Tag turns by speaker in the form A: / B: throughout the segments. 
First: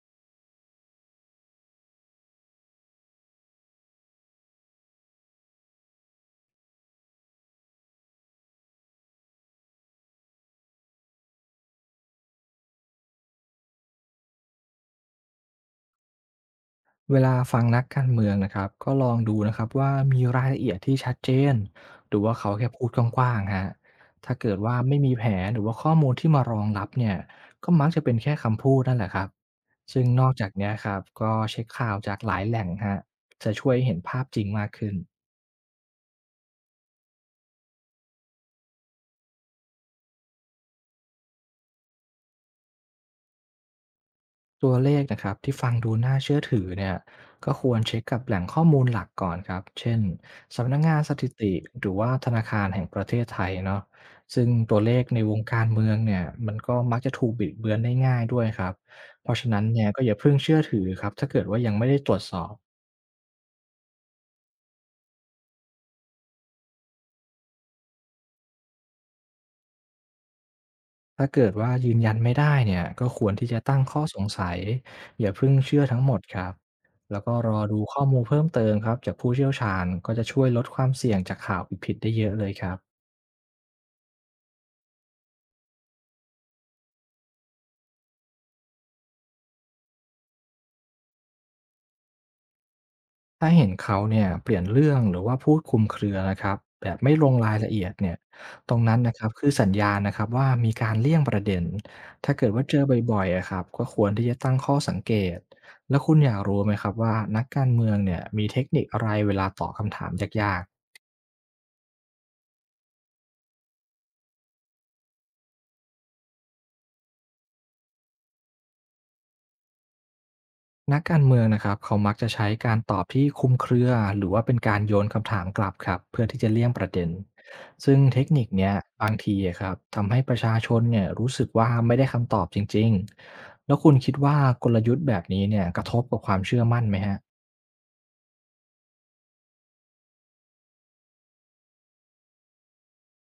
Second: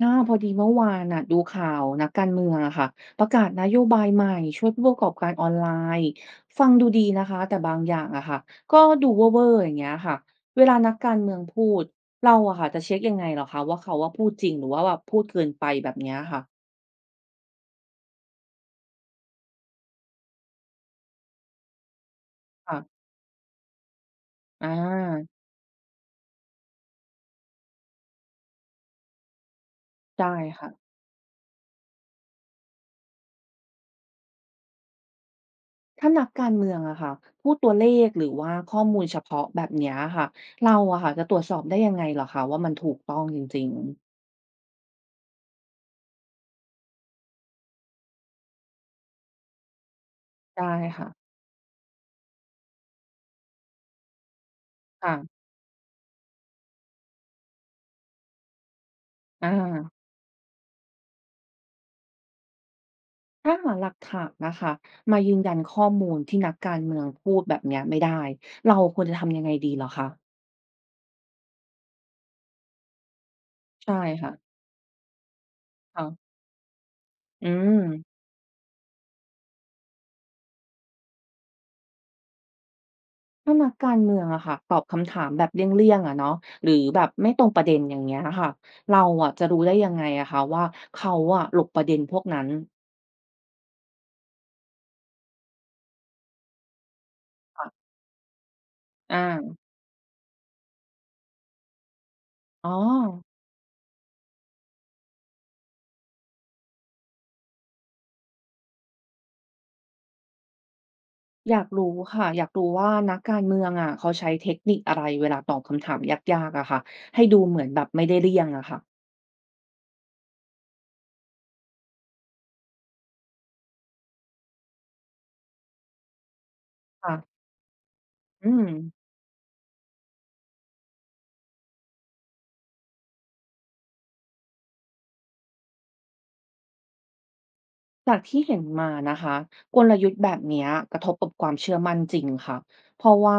A: พอดีเมื่อวานน่ะดูข่าวนักการเมืองอะค่ะประกาศนโยบายใหม่ช่วยผู้ประกอบการออนไลน์ฟังดูดีนะคะแต่บางอย่างอะค่ะก็ดูเวอร์ๆอย่างเงี้ยค่ะเวลานักการเมืองพูดเราอะค่ะจะเช็คยังไงเหรอคะว่าเขาว่าพูดจริงหรือว่าแบบพูดเกินไปแบบเนี้ยค่ะ
B: เวลาฟังนักการเมืองนะครับก็ลองดูนะครับว่ามีรายละเอียดที่ชัดเจนหรือว่าเขาแค่
A: ค่ะ
B: พูดกว้างๆฮะถ้าเกิด
A: อา
B: ว่าไม่มีแผนหรือว่าข้อมูลที่มารองรับเนี่ยก็มักจะเป็นแค่คำพูดนั่นแหละครับซึ่งนอก
A: ได้
B: จาก
A: ค่ะ
B: เนี้ยครับก็เช็คข่าวจากหลายแหล่งฮะจะช่วยเห็นภาพจริงมากขึ้น
A: ถ้านักการเมืองอะค่ะพูดตัวเลขหรือว่าข้อมูลเฉพาะแบบเนี้ยค่ะเราอะค่ะจะตรวจสอบได้ยังไงเหรอคะว่ามันถูกต้องจริงๆ
B: ตัวเลขนะครับที่ฟังดูน่าเชื่อถือเนี่ยก็ควรเช็คกับแหล่งข้อมูลหลักก่อนครับเช่น
A: ได้
B: สำนักงานส
A: ค่ะ
B: ถิติหรือว่าธนาคารแห่งประเทศไทยเนาะซึ่งตัวเลข
A: ค่ะ
B: ในวงการเมืองเนี่ยมันก็มักจะถูกบิดเบือนได้ง่ายด้วยครับเพราะฉะ
A: อา
B: นั้นเนี่ยก็อย่าเพิ่งเชื่อถือครับถ้าเกิดว่ายังไม่ได้ตรวจสอบ
A: ถ้าหาหลักฐานนะคะมายืนยันข้อมูลที่นักการเมืองพูดแบบเนี้ยไม่ได้เราควรจะทำยังไงดีเหรอคะ
B: ถ้าเกิดว่ายืนยันไม่ได้เนี่ยก็ควรที่จะตั้ง
A: ใช่
B: ข้อสง
A: ค่ะ
B: สัยอย่าเพิ่งเชื่อทั้ง
A: ค่ะ
B: หมดครับแล้วก็
A: อื
B: รอ
A: ม
B: ดูข้อมูลเพิ่มเติมครับจากผู้เชี่ยวชาญก็จะช่วยลดความเสี่ยงจากข่าวผิดๆได้เยอะเลยครับ
A: ถ้านักการเมืองอะค่ะตอบคำถามแบบเลี่ยงๆอะเนาะหรือแบบไม่ตรงประเด็นอย่างเงี้ยค่ะเราอะจะรู้ได้ยังไงอะคะว่าเขาอะหลบประเด็นพวกนั้น
B: ถ้าเห็นเขาเนี่ยเปลี่ยนเรื่องหรือว่าพูดคลุมเครือนะครับแบบไม่ลงรายละเอี
A: ค่ะ
B: ยดเนี่ยตรงนั้นนะค
A: อา
B: รับคือสัญญาณนะครับว่ามีการเลี่ยงประเด็นถ้าเกิดว่า
A: อ๋อ
B: เจอบ่อยๆอะครับก็ควรที่จะตั้งข้อสังเกตแล้วคุณอยากรู้ไหมครับว่านักการเมืองเนี่ยมีเทคนิคอะไรเวลาตอบคำถามยากๆ
A: อยากรู้ค่ะอยากรู้ว่านักการเมืองอะเขาใช้เทคนิคอะไรเวลาตอบคำถามยากๆอะค่ะให้ดูเหมือนแบบไม่ได้เลี่ยงอะค่ะ
B: นักการเมืองนะครับเขามักจะใช้การตอบที่คลุมเครือหรือว่าเป็นการโยนคำถามกลับครับเพื่อที่จะเลี่ยงประเด็น
A: ค่ะ
B: ซึ่งเทคนิค
A: อื
B: เนี้
A: ม
B: ยบางทีอะครับทำให้ประชาชนเนี่ยรู้สึกว่าไม่ได้คำตอบจริงๆแล้วคุณคิดว่ากลยุทธ์แบบนี้เนี่ยกระทบกับความเชื่อมั่นไหมฮะ
A: จากที่เห็นมานะคะกลยุทธ์แบบเนี้ยกระทบกับความเชื่อมั่นจริงค่ะเพราะว่า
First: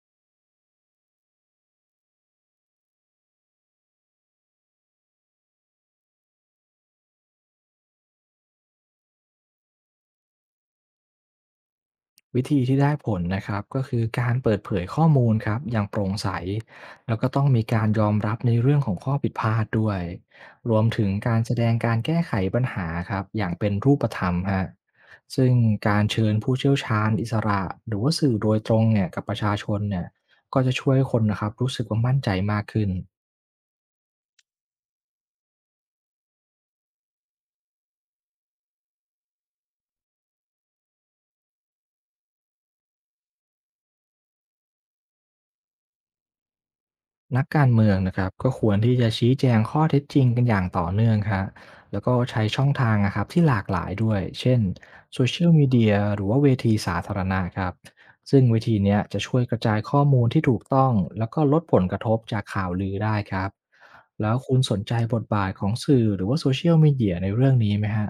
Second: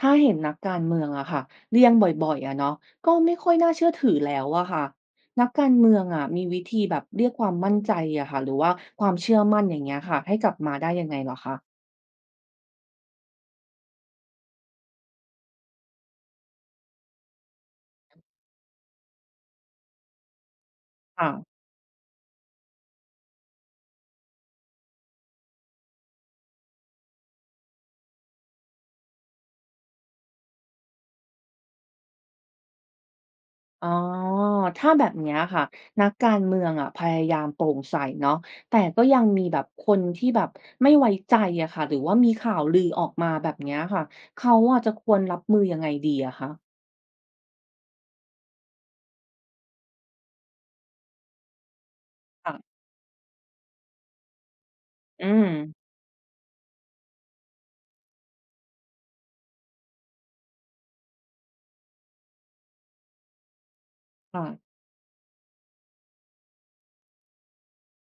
A: ถ้าเห็นนักการเมืองอะค่ะเลี่ยงบ่อยๆอะเนาะก็ไม่ค่อยน่าเชื่อถือแล้วอะค่ะนักการเมืองอะมีวิธีแบบเรียกความมั่นใจอะค่ะหรือว่าความเชื่อมั่นอย่างเงี้ยค่ะให้กลับมาได้ยังไงเหรอคะ
B: วิธีที่ได้ผลนะครับก็คือการเปิดเผยข้อมูลครับอย่างโปร่งใสแล้วก็ต้องมีการยอมรับในเรื่องของข้อผิดพลาดด้วยรวมถึง
A: ค่ะ
B: การแสดงการแก้ไขปัญหาครับอย่างเป็นรูปธรรมฮะซึ่งการเชิญผู้เชี่ยวชาญอิสระหรือว่าสื่อโดยตรงเนี่ยกับประชาชนเนี่ยก็จะช่วยคนนะครับรู้สึกว่ามั่นใจมากขึ้น
A: อ๋อถ้าแบบเนี้ยค่ะนักการเมืองอะพยายามโปร่งใสเนาะแต่ก็ยังมีแบบคนที่แบบไม่ไว้ใจอะค่ะหรือว่ามีข่าวลือออกมาแบบเนี้ยค่ะเขาอะจะควรรับมือยังไงดีอะคะ
B: นักการเมืองนะครับก็ควรที่จะชี้แจงข้อเท็จจริงกันอย่างต่อเนื่องครับแล้วก็ใช้ช่อง
A: ค่ะ
B: ทางนะครับที่หลากหลายด้วยเช่นโซ
A: อื
B: เชี
A: ม
B: ยลมีเดียหรือว่าเวทีสาธารณะครับซึ่งเวทีเนี้ยจะช่วยกระจายข้อมูลที่ถูกต้องแล้วก็ลดผลกระทบจากข่าวลือได้ครับแล้ว
A: ค่ะ
B: คุณสนใจบทบาทของสื่อหรือว่าโซเชียลมีเดียในเรื่องนี้ไหมฮะ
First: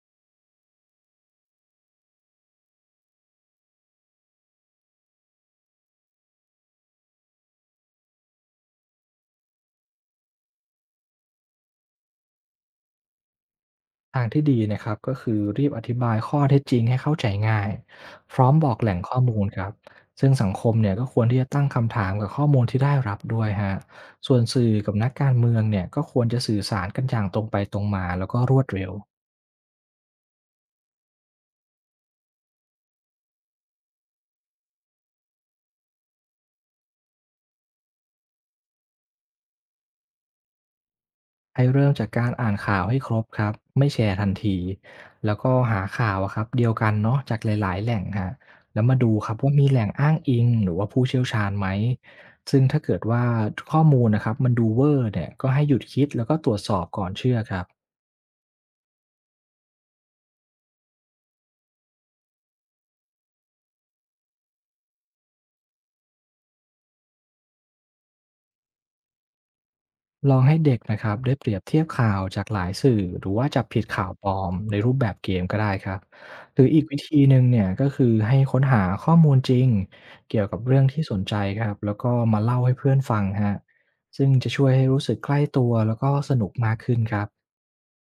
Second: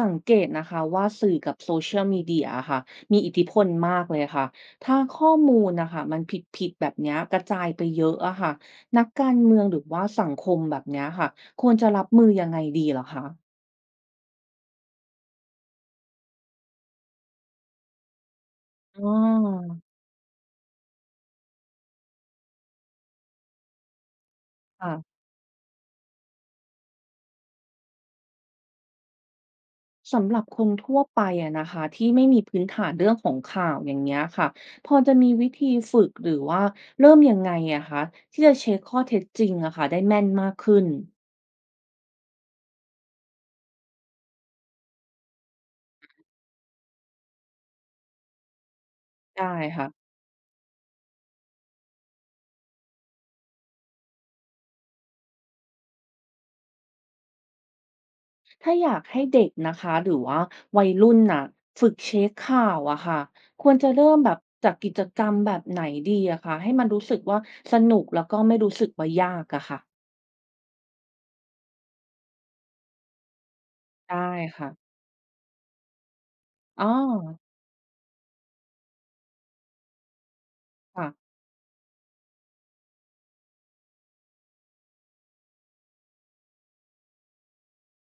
A: สังเกตนะคะว่าสื่อกับ Social Media อะค่ะมีอิทธิพลมากเลยค่ะถ้าข้อมูลน่ะค่ะมันผิดๆแบบเนี้ยกระจายไปเยอะอะค่ะนักการเมืองหรือว่าสังคมแบบเนี้ยค่ะควรจะรับมือยังไงดีเหรอคะ
B: ทางที่ดีนะครับก็คือรีบอธิบายข้อเท็จจริงให้เข้าใจง่ายพร้อมบอกแหล่ง
A: อ๋อ
B: ข้อมูลครับซึ่งสังคมเนี่ยก็ควรที่จะตั้งคำถามกับข้อมูลที่ได้รับด้วยฮะส่วนสื่อกับนั
A: ค่ะ
B: กการเมืองเนี่ยก็ควรจะสื่อสารกันอย่างตรงไปตรงมาแล้วก็รวดเร็ว
A: สำหรับคนทั่วไปอะนะคะที่ไม่มีพื้นฐานเรื่องของข่าวอย่างเงี้ยค่ะพอจะมีวิธีฝึกหรือว่าเริ่มยังไงอะคะที่จะเช็คข้อเท็จจริงอะค่ะได้แม่นมากขึ้น
B: ให้เริ่มจากการอ่านข่าวให้ครบครับไม่แชร์ทันทีแล้วก็หาข่าวอะครับเดียวกันเนาะจากหลายๆแหล่งฮะแล้วมาดูครับ
A: ได้
B: ว่ามีแหล่
A: ค่ะ
B: งอ้างอิงหรือว่าผู้เชี่ยวชาญไหมซึ่งถ้าเกิดว่าข้อมูลนะครับมันดูเวอร์เนี่ยก็ให้หยุดคิดแล้วก็ตรวจสอบก่อนเชื่อครับ
A: ถ้าอยากให้เด็กนะคะหรือว่าวัยรุ่นน่ะฝึกเช็คข่าวอะค่ะควรจะเริ่มแบบจากกิจกรรมแบบไหนดีอะคะให้มันรู้สึกว่าสนุกแล้วก็ไม่รู้สึกว่ายากอะค่ะ
B: ลองให้เด็กนะครับได้เปรียบเทียบข่าวจากหลายสื่อหรือว่าจับผิดข่าวป
A: ได้
B: ลอม
A: ค่ะ
B: ในรูปแบบเกมก็ได้ครับหรืออี
A: อ๋อ
B: กวิธีหนึ่งเนี่ยก็คือให้ค้นหาข้อมูลจริงเกี่ยวกับเรื่องที่
A: ค่ะ
B: สนใจครับแล้วก็มาเล่าให้เพื่อนฟังฮะซึ่งจะช่วยให้รู้สึกใกล้ตัวแล้วก็สนุกมากขึ้นครับ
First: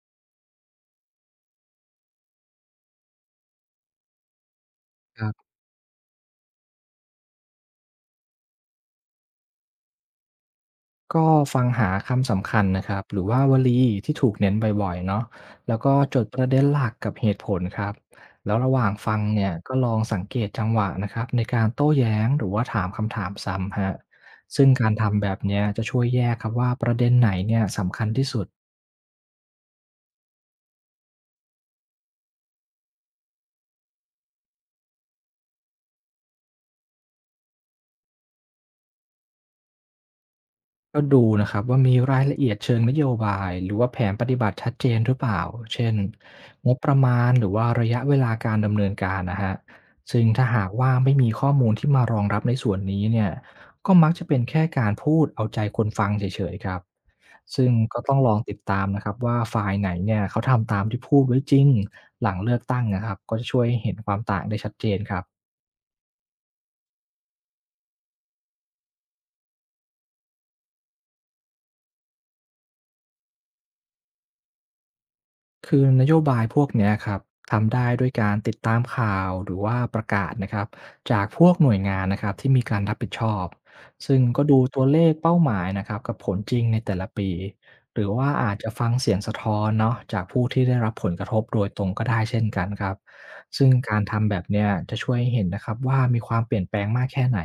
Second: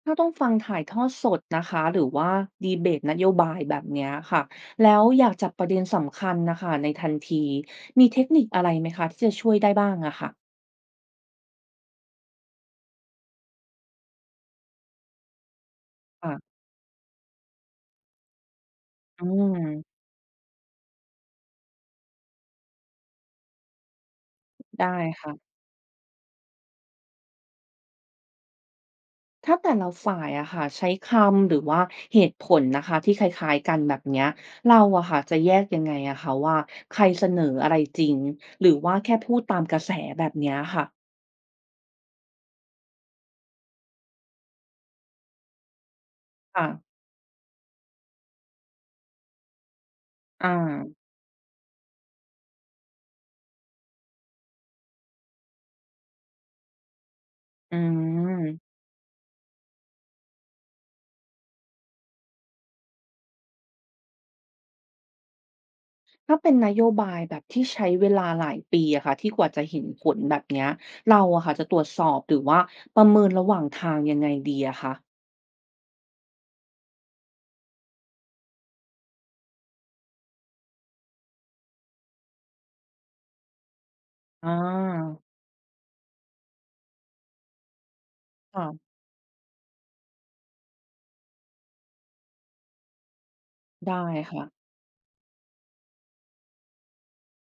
A: ถ้าต้องฟังถ่ายทอดสดนะคะหรือว่าดีเบตนโยบายแบบเนี้ยค่ะแล้วอยากจับประเด็นสำคัญนะคะในทันทีมีเทคนิคอะไรไหมคะที่จะช่วยได้บ้างอะค่ะ
B: ก็ฟังหาคำสำคัญนะครับหรือว่าวลีที่ถูกเน้นบ่อยๆเนาะแล้วก็จด
A: ค่ะ
B: ประเด็นหลักกับเหตุผลครับแล้วระหว่างฟัง
A: อื
B: เนี่ย
A: ม
B: ก็ลองสังเกตจังหวะนะครับในการโต้แย้งหรือว่าถามคำถามซ้ำฮะซึ่ง
A: ได้
B: การทำแบบ
A: ค่ะ
B: เนี้ยจะช่วยแยกครับว่าประเด็นไหนเนี่ยสำคัญที่สุด
A: ถ้าแต่ละฝ่ายอะค่ะใช้คำหรือว่าเหตุผลนะคะที่คล้ายๆกันแบบเนี้ยเราอะค่ะจะแยกยังไงอะคะว่าใครเสนออะไรจริงหรือว่าแค่พูดตามกระแสแบบเนี้ยค่ะ
B: ก็ดูนะครับว่ามีรายละเอียดเชิงนโยบายหรือว่าแผนปฏิบัติชัดเจนหรือเปล่าเช่น
A: ค่ะ
B: งบประมาณหรือว่าระยะเวลาการดำเนินการนะฮะซึ่งถ้า
A: อา
B: หากว่าไม่มีข้อมูลที่มารองรับในส่วนนี้เนี่ยก็มักจะเป็นแค่การพูดเอาใจคนฟังเฉยๆครับซึ่ง
A: อื
B: ก็ต้องลองติด
A: ม
B: ตามนะครับว่าฝ่ายไหนเนี่ยเขาทำตามที่พูดไว้จริงหลังเลือกตั้งนะครับก็จะช่วยให้เห็นความต่างได้ชัดเจนครับ
A: ถ้าเป็นนโยบายแบบที่ใช้เวลาหลายปีอะค่ะที่กว่าจะเห็นผลแบบเนี้ยเราอะค่ะจะตรวจสอบหรือว่าประเมินระหว่างทางยังไงดีอะคะ
B: คือนโยบายพวกเนี้ยครับทำได้ด้วยการติดตามข่าวหรือว่าประกาศนะครับจากพวกหน่วยงานนะครับที่มีการรับผิดชอบซึ่งก็
A: อ
B: ดูตัวเลข
A: า
B: เป้าหมายนะครับกับผลจริงในแต่ละปีหรือว่าอาจ
A: ค่ะ
B: จะฟังเสียงสะท้อนเนาะจากผู้ที่ได้รับผลกระทบโดยตรงก็ได้เช่นกันครับซึ่งกา
A: ได้
B: รทำแบ
A: ค่ะ
B: บเนี้ยจะช่วยให้เห็นนะครับว่ามีความเปลี่ยนแปลงมากแค่ไหน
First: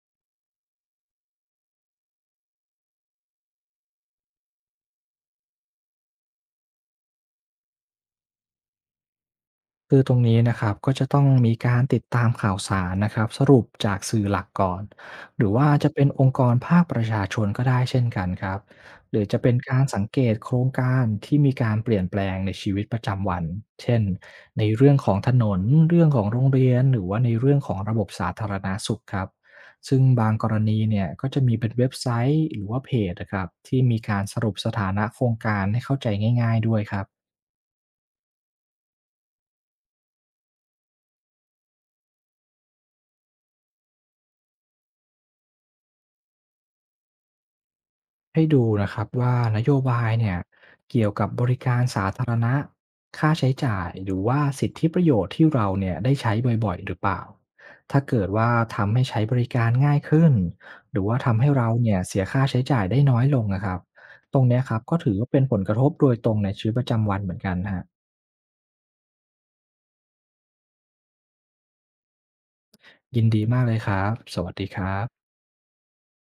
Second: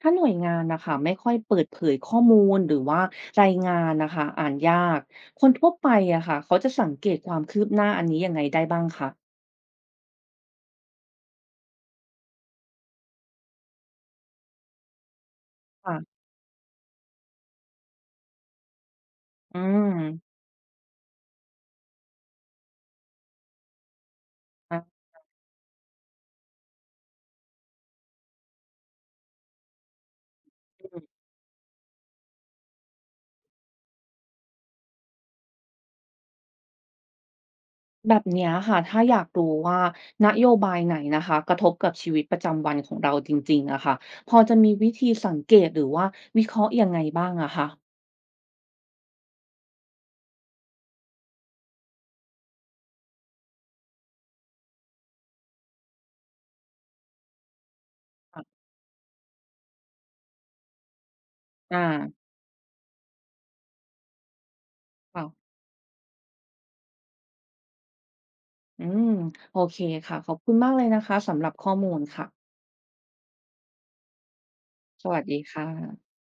A: ถ้าหน่วยงานน่ะค่ะไม่ค่อยเปิดเผยข้อมูลหรือว่ารายงานน่ะค่ะอ่านยากคนทั่วไปอะค่ะเขาจะสังเกตความคืบหน้าอันนี้ยังไงได้บ้างคะ
B: คือตรงนี้นะครับก็จะต้องมีการติดตามข่าวสารนะครับสรุปจากสื่อหลักก่อนหรือว่าจะเป็น
A: ค่ะ
B: องค์กรภาคประชาชนก็ได้เช่นกันครับหรือจะเป็
A: อื
B: นการสังเก
A: ม
B: ตโครงการที่มีการเปลี่ยนแปลงในชีวิตประจำวันเช่นใน
A: อา
B: เรื่องของถนนเรื่องของโรงเรียนหรือว่าในเรื่องของระบบสาธารณาสุขครับซึ่งบางกรณีเนี่ยก็จะมีเป็นเว็บไซต์หรือว่าเพจนะครับที่มีการสรุปสถานะโครงการให้เข้าใจง่ายๆด้วยครับ
A: แบบเนี้ยค่ะถ้าอยากรู้ว่านโยบายไหนนะคะกระทบกับชีวิตประจำวันของเราจริงๆอะค่ะพอจะมีวิธีสังเกตหรือว่าวิเคราะห์ยังไงบ้างอะคะ
B: ให้ดูนะครับว่านโยบายเนี่ยเกี่ยวกับบริการสาธารณะค่าใช้จ่ายหรือว่าสิทธิประโยชน์ที่เราเนี่ยได้ใช้บ่อยๆหรือเปล่าถ้าเกิดว่า
A: ค่ะ
B: ทำให้ใช้บริการง่ายขึ้นหรือว่าทำให้เรา
A: อ
B: เนี่ยเสี
A: า
B: ยค่าใช้จ่ายได้น้อยลงนะครับตรงเนี้ยครับก็ถือ
A: ค่ะ
B: ว่าเป็นผลกระทบโดยตรงในชีวิตประจำวันเหมือนกันฮะ
A: อืมโอเคค่ะขอบคุณมากเลยนะคะสำหรับข้อมูลค่ะ
B: ยินดีมากเลยครับสวัสดีครั
A: สวัส
B: บ
A: ดีค่ะ